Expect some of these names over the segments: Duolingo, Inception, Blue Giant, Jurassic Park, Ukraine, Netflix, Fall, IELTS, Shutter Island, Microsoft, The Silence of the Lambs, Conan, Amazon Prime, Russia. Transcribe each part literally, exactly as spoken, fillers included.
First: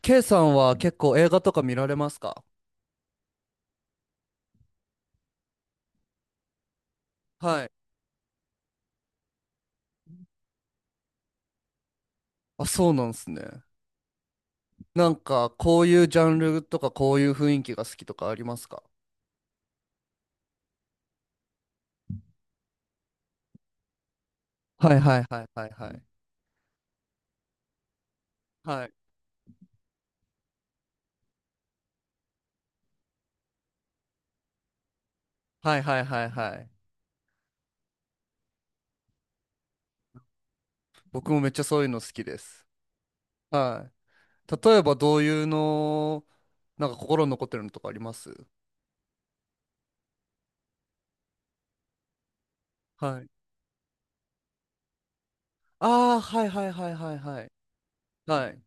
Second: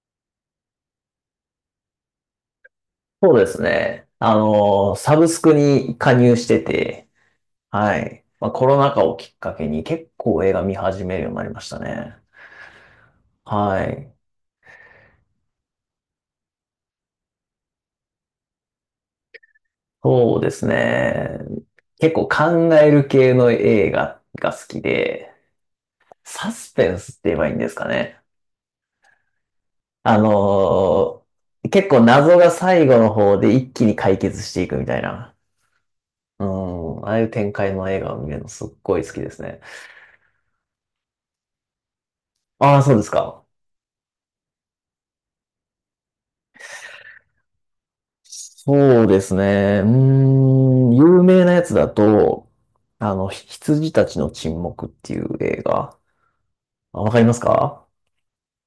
K さんは結構映画とか見られますか？そうですね。あの、サブスクに加入してて、はい。はい。まあ、コロナ禍をきっかけに結構映画見始めるようになりましたね。あ、そうなんですね。はい。なんか、こういうジャンルとか、こういう雰囲気が好きとかありますか？そうですね。結構考える系の映画が好きはいはいで、はいはいはい。サスペンスって言えばいいんですかね。はい。あの、結構謎が最後の方で一気に解決していくみたいな。はいはいはいうはい。ん。ああいう展開の映画を見るのすっごい好きですね。僕もめっちゃそういうの好きです。ああ、そうですか。はい。例えば、どういうの、なんか心に残ってるのとかあります？そうですね。うーん、有名なやつだと、あはの、い。ひ羊たちの沈黙っていう映画。ああ、はいはいはいあ、わはかいりますはい。か？はい。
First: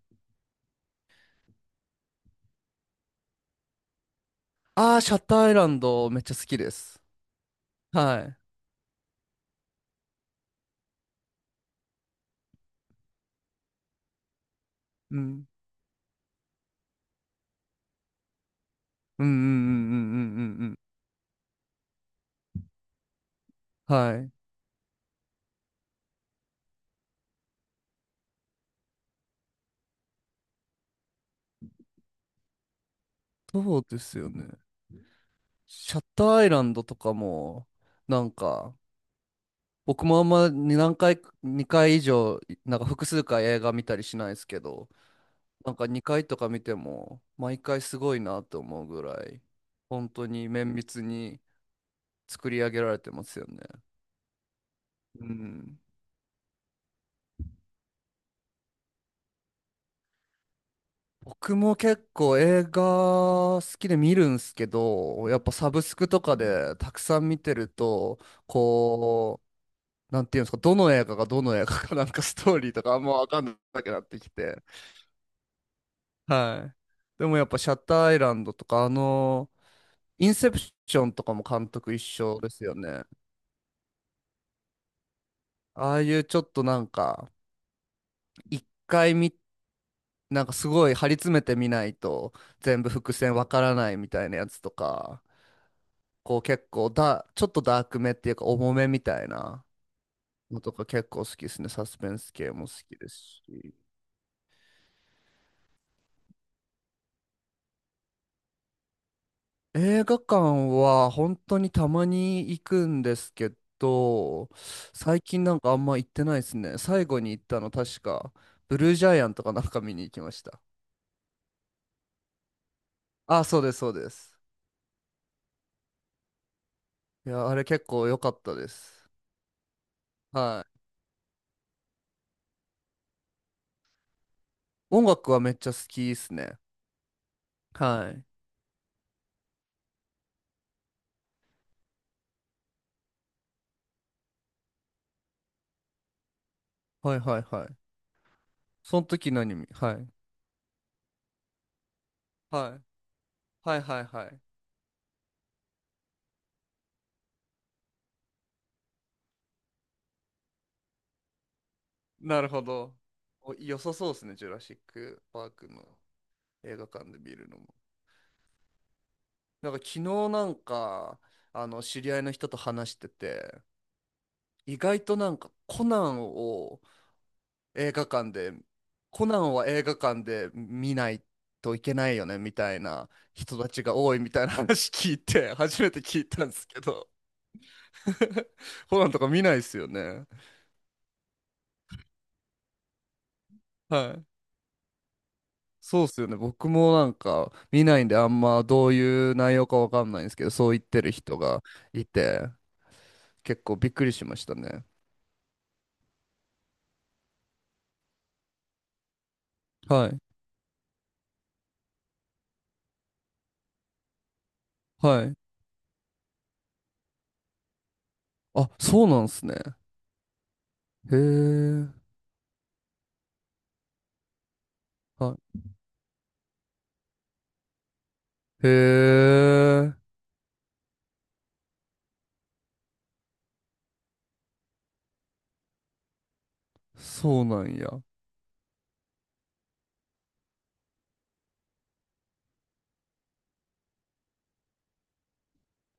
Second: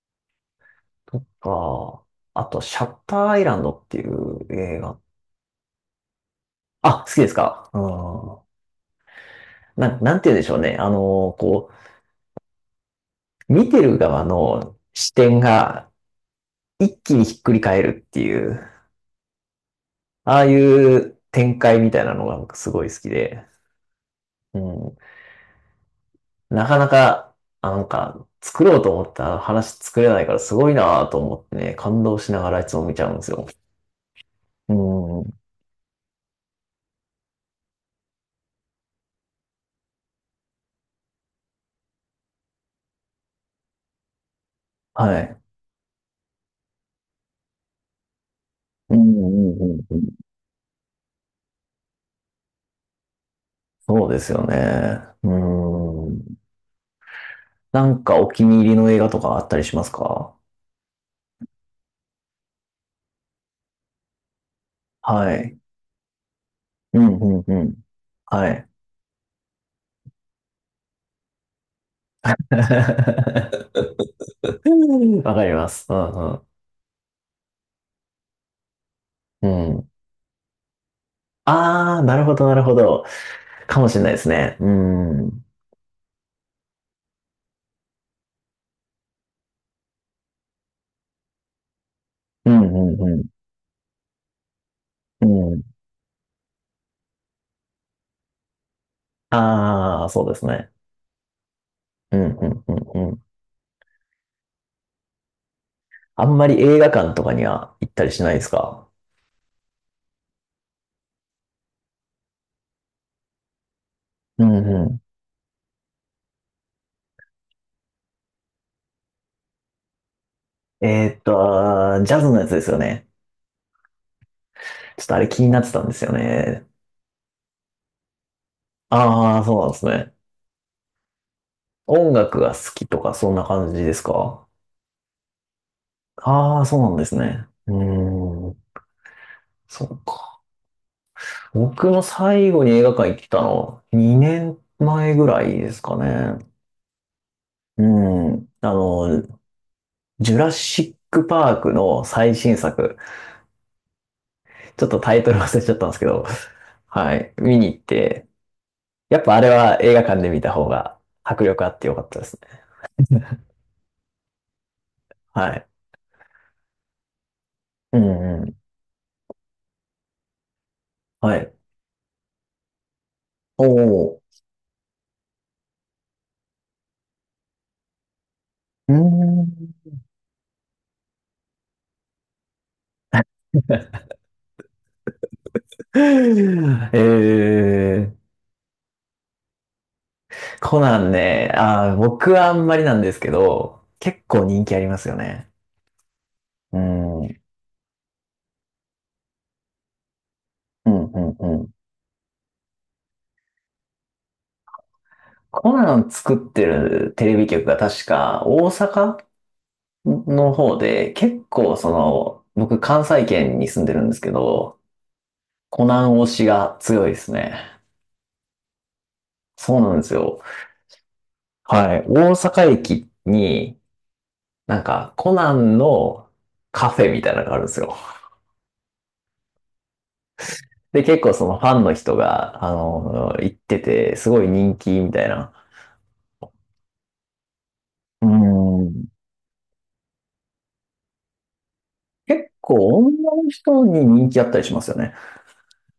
とか、あと、シャッターアイランドっていう映あ画。あ、シャッターアイランドめっちゃ好きです。あ、好きですか？はい。うん。な、なんて言うんでしょうね。あの、こう、見てる側の視う点ん。が一気にひっくり返るっていう、うんうんうんうんうああいんうんう展開みたいなのが僕すごい好きで。うん。はい。うん。なかなか、あ、なんか、作ろうと思った話作れないからすごいなぁと思ってね、感動しながらいつも見ちゃうんですよ。そうですよね。うん。シャッターアイランドとかも、なんか、僕もあんまに何回、にかい以上、なんか複数回映画見たりしないですけど、はい。なんかにかいとか見ても、毎回すごいなと思ううんうぐんらい、うんうん。本当に綿密に作り上げられてますよね。そうですよね。うん。うん。なんかお気に入りの映画とかあったりしますか？僕も結構映画好きで見るんすけど、はやっぱい。サブスクとかでたうくんさん見うんてうるん。と、はい。こう、なんていうんですか、どの映画がどの映画かなんかストーリーとかあんまわかんな くなってきて。わかります。うんうん。はい。でもやっぱシャッターアイランドとか、あうの、ん。インセプションとかも監督一あー、なるほ緒どでなるすよほね。ど。かもしれないですね。うん。うんああいうちょっとなんか、一回見、なんかすごい張り詰めてみないとう全部伏ん線わからないみたいなやつとか、うん。うん。こう結構だ、ちょっとダークめっていうか重めみたいなあー、そうですのね。とか結構好きですね。サスペうンんスう系んも好きうんでうすん。し。あんまり映画館とかには行ったりしないですか？映画館は本当にたまに行くんですけうど、んう最近なんかあんま行ってないですね。最後に行ったの確か、ブルージャイアンとかなんか見に行きました。ん。えーっと、あー、ジャズのやつですよね。あ、そうです、そうです。ちょっとあれ気になってたんですよね。いや、あれ結構良かったです。ああ、そうなんですね。はい。音楽が好きとかそんな感じですか？音楽はめっちゃ好きですあね。あー、そうなんですね。うはい。ーん、そうか。僕も最後に映画館行ったのにねんまえぐらいですかね。はいはいはうい。ん。あそのの、時何見、はい。ジュラシックパークの最新はい。作。はいはいはい。ちょっとタイトル忘れちゃったんですけど、はい。見に行って、やっぱあれは映画館で見た方が迫力あってよかったですなるね。ほど。お、良さそうですね、ジュラシック・パーはクい。の映画館で見るのも。うんうん。なんか昨日なんか、はい。あの、知り合いの人と話してて、おー。意外となんかコナンを映画館で、うーコナンは映ん。画館で見ないといけないよね、みたいな人たちが多いみたいな話聞いて、初めて聞いたんですけ えど、ー、コナンとか見ないですよね。コナンね、あー、僕はあんまりなんですけど、は結い。構人気ありますよね。そうっすよね。僕うもなんん。うんか見ないんであんまどういう内容かわかんないんですけど、そう言っうてんる人うがん。いて、結構びっくりしましたね。コナン作ってるテレビ局が確か大阪はい。の方で、結構その、僕関西圏に住んでるんですけど、はい。コナン推しが強いですね。あ、そうなんすね。そうなんですよ。へえ。はい。大阪駅に、なんか、コはナンのカフェみたいなのがあるんですよ。い。へえ。で、結構そのファンの人が、あの、行ってて、すごい人気みたいな。そうなんや。うーん。結構女の人に人気あったりしますよね。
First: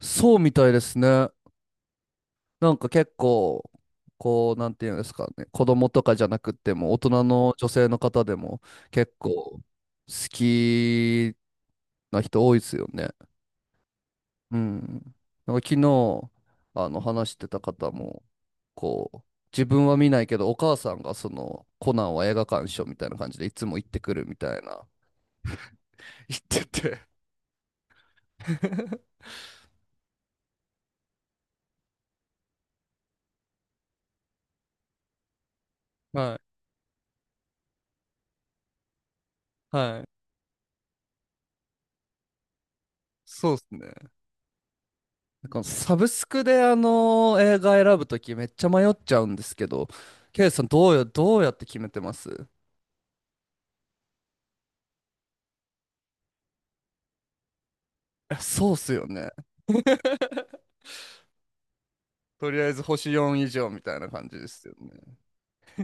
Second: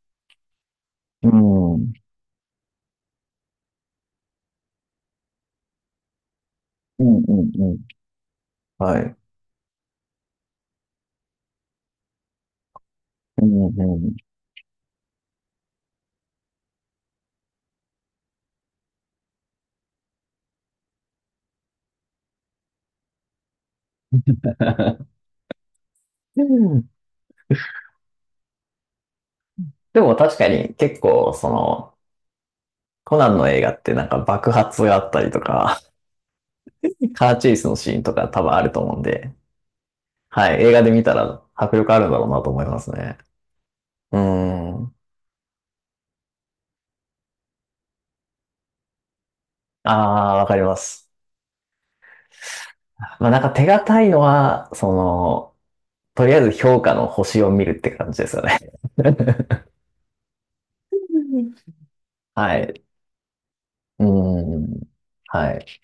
そうみたいですうね。ーん。うんなんか結構、こう、なんていうんですかね。子供とかじゃなくても、大うん人の女うん。性の方でもは結い。構好きな人多いですよね。うんうんうん。うん。なんか昨日、あの、話してた方も、こう、自分は見ないけど、お母さんがその、コナンは映画鑑賞みたいな感じでいつも行ってくるみたい な。行ってて。でも確かに結構その、コナンの映画ってなんか爆発があったりとか、はい。カーチェイスのシーンとか多分あると思うんで、はい。はい、映画で見たら迫力あるんだろうなと思いますね。そうですね。うーん。なんかサブスクであの映画選ぶときめっちゃ迷っちゃうんですけど、ああ、わケイかりさんまどうや、す。どうやって決めてます？まあなんか手堅いのは、その、とりあえず評価の星を見るって感じですえ、よね。そうっすよ ね。とはりあえい。ず星よん以上みたいうな感じでーすよん。ね。はい。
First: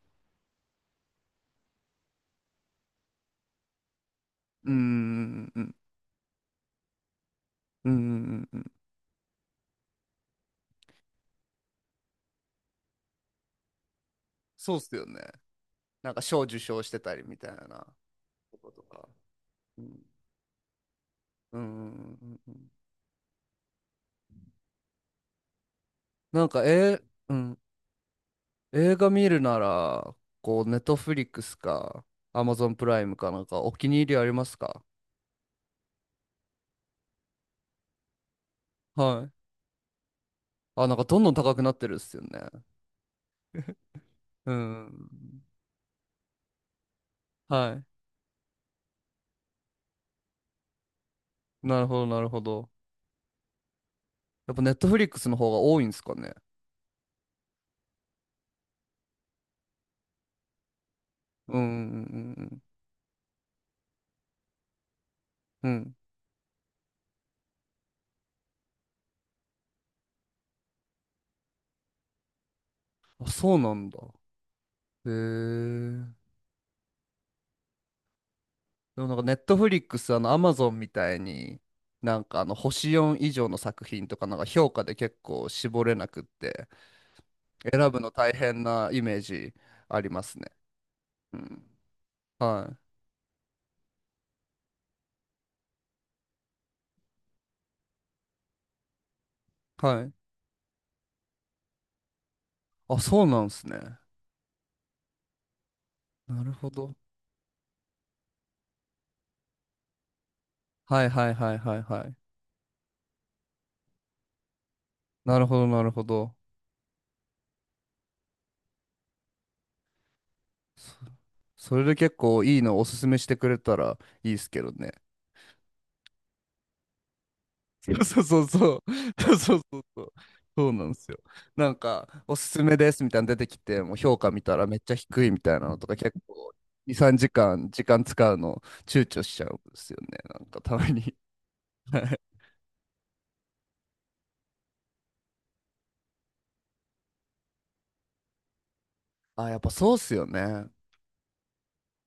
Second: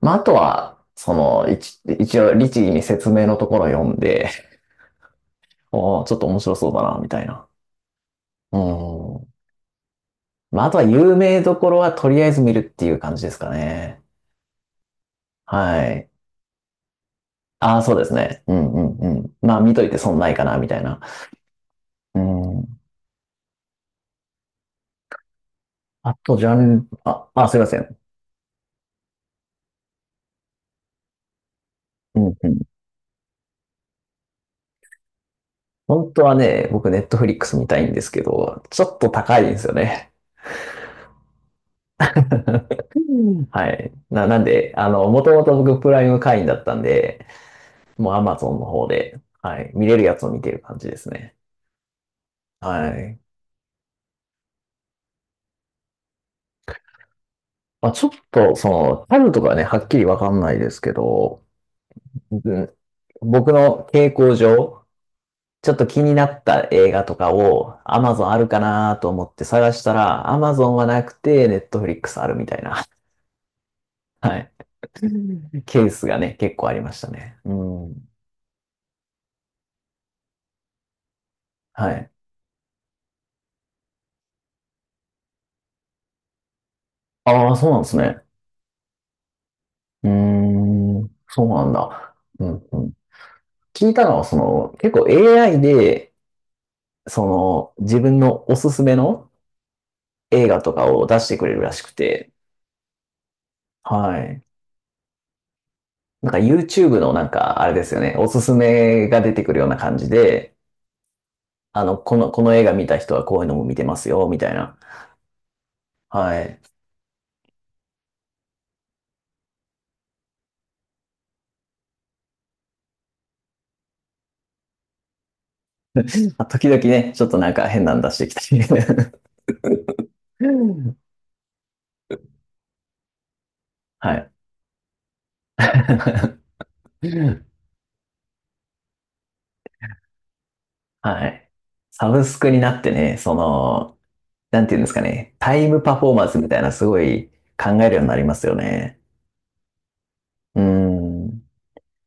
まあ、あとは、その、一、一応、律儀に説明のところを読んで、うーん、うん、おー、ちょっと面白そうだな、みたいな。うん、うん、ううん。ーん。まあ、あとは有名どころはとりあえず見るっていう感じですかね。そうっすよね。はい。なんか賞受賞してたりみたいああ、なそうですね。うとこんうとか。んうん。まあ、見とういてん、損ないかな、みたいな。うん、ううんうんうん。ん。あと、なジんャか、ンル、えー、あ、うあ、すん、いません。映画見るなら、こう、ネットフリックスか、うんアうマん。ゾンプライムかなんか、お気に入りありますか？本当はね、僕、ネットフリックス見たいんですけど、ちょっとはい。高いんですよね。あ、なんかどんどん高くなってるっすよね。うん、はい。な、なんうで、あの、もとん。もと僕、プライム会員だったんで、はもう Amazon の方で、はい、見れるやつを見てる感じですね。い。なるほど、なるほはど。い。やっぱネットフリックスの方が多いんですかね。まあ、ちょっと、その、タルとかね、はっきりわかんないですけど、うん、ううん、ん、僕の傾向上、うちょん。っうとん。気になった映画とかを Amazon あるかなと思って探したら Amazon はなくて Netflix あるみたいな、あ、そうなんだ。はい。へ ケースえ。がね、結構ありましたね。うん。でもなんかネットフリックス、あの、アマゾンみたいに、はい。なんかあの、星よん以上の作品とか、なんか評価で結構絞れなくって、ああ、そうなんで選すぶのね。大変なイメージあうりーますね。ん。うそうなんん。だ。うんはうい。ん。聞いたのは、その、結構 エーアイ で、その、自分のおすすめのはい。映画とかを出してくれるらしくて、あ、そうなんですね。はい。なんか なるほど。YouTube のなんか、あれですよね、おすすめが出てくるような感じで、はいはいはいはいあの、はい。この、この映画見た人はこういうのも見てますよ、みたいな。なるほどなるほど。はい。そ、それで結構いいのおすすめしてくれたらいいですけどね。まあ時々ね、ちょっとなんか変なん 出しそうそうてそうきたそう。り。そうそうそう。そうなんですよ。なんか、おすすめですみたいなの出てきて、もうは評価い。見たらめっちゃ低いみたいなのとか結構 に、3時間時間使うの躊躇しちゃうんですよね。なんかたまに。はい。はサい。ブスクになってね、その、なんていうんですかね、タイムパフォーマンスみたいなすごい考えるようになりますよね。あ、やっぱそうっすようね。ん。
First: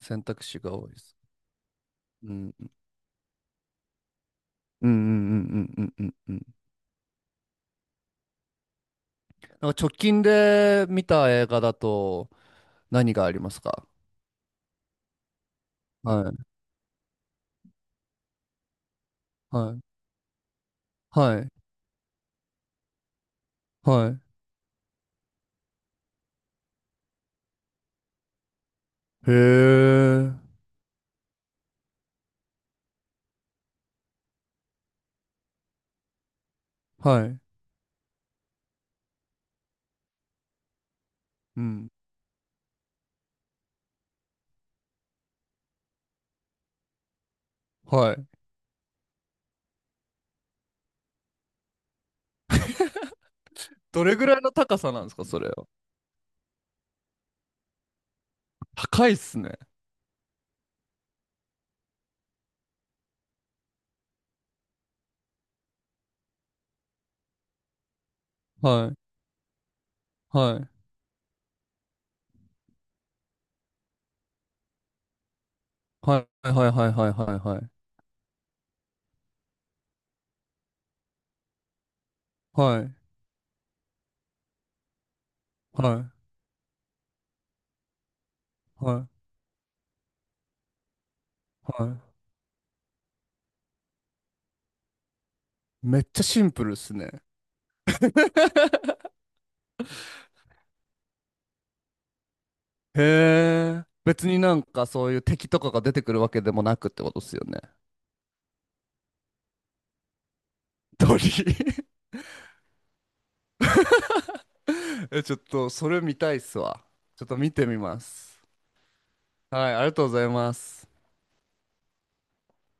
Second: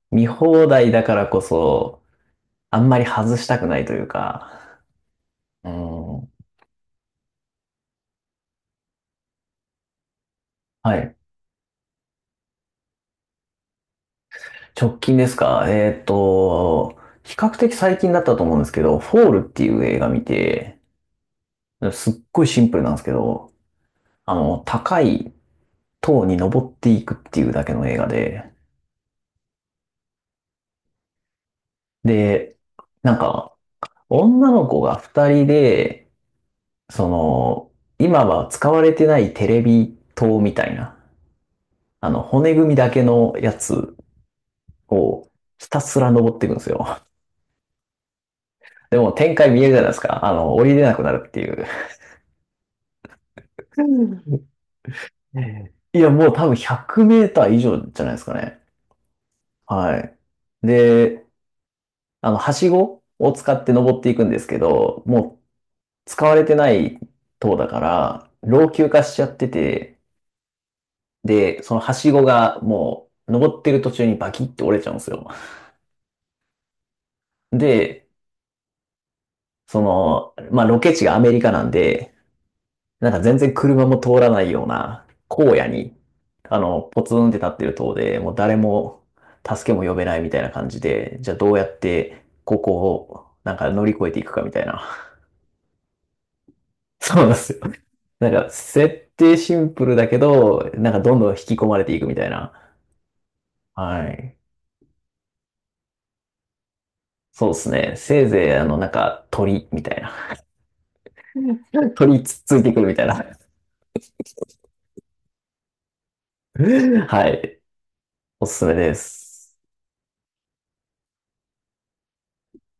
選見択肢放が多題いでだかす。らこそ、うんあんまり外したくないというか。うんうんうんううんうんうん。んうん。なんか直近では見い。た映画だと何がありますか？直近ですか？えーっはい。と、比較的最近だったと思うんですけど、フォールっていはう映い。画見て、はい。すっごいシンプルなんですけど、はあの、高い塔に登っていくっていうだけの映画で、い。へえ。で、なんか、女の子が二人で、そはい。の、今は使われてないテレビ塔みたいな、うん。あの、骨組みだけのやつをひたすら登っていくんですよ。はい。でも展開見えるじゃないですか。あの、降りれなくなるっていう。どれぐらいの高さなんですか、えそれは。え、いや、もう多分ひゃくメーター以上じゃないですかね。高いっすね。はい。で、あの、はしごを使って登っていくんですけど、もう使われてない塔だから、老は朽い。化しちゃってて、はい。で、そのはしごがもう登ってる途中にバキって折れちゃうんですよ。はいはいはいはいはいはい。で、その、まあ、ロケ地がアメリカなんで、はい。なんか全然車も通らないような荒野はに、あの、ポツンって立ってる塔で、もう誰いもはい助けも呼べないみたいな感じで、じゃあどうやっはてここをなんか乗り越えていくかみたいな。い。めっちゃシンプルっす ね。そうなんですよ。なんか設 定シンプルだけど、なんかどんどん引き込まれていくみたいな。へえ。は別い。になんかそういう敵とかが出てくるわけでもなくってことっすよそうでね。すね。せいぜいあの、なんか鳥みたいな。鳥。鳥つっついてくるみたいな。え、ちょっと、それ見たいっすわ。ちょはっと見い。てみます。おすすめです。はい、ありがとうございます。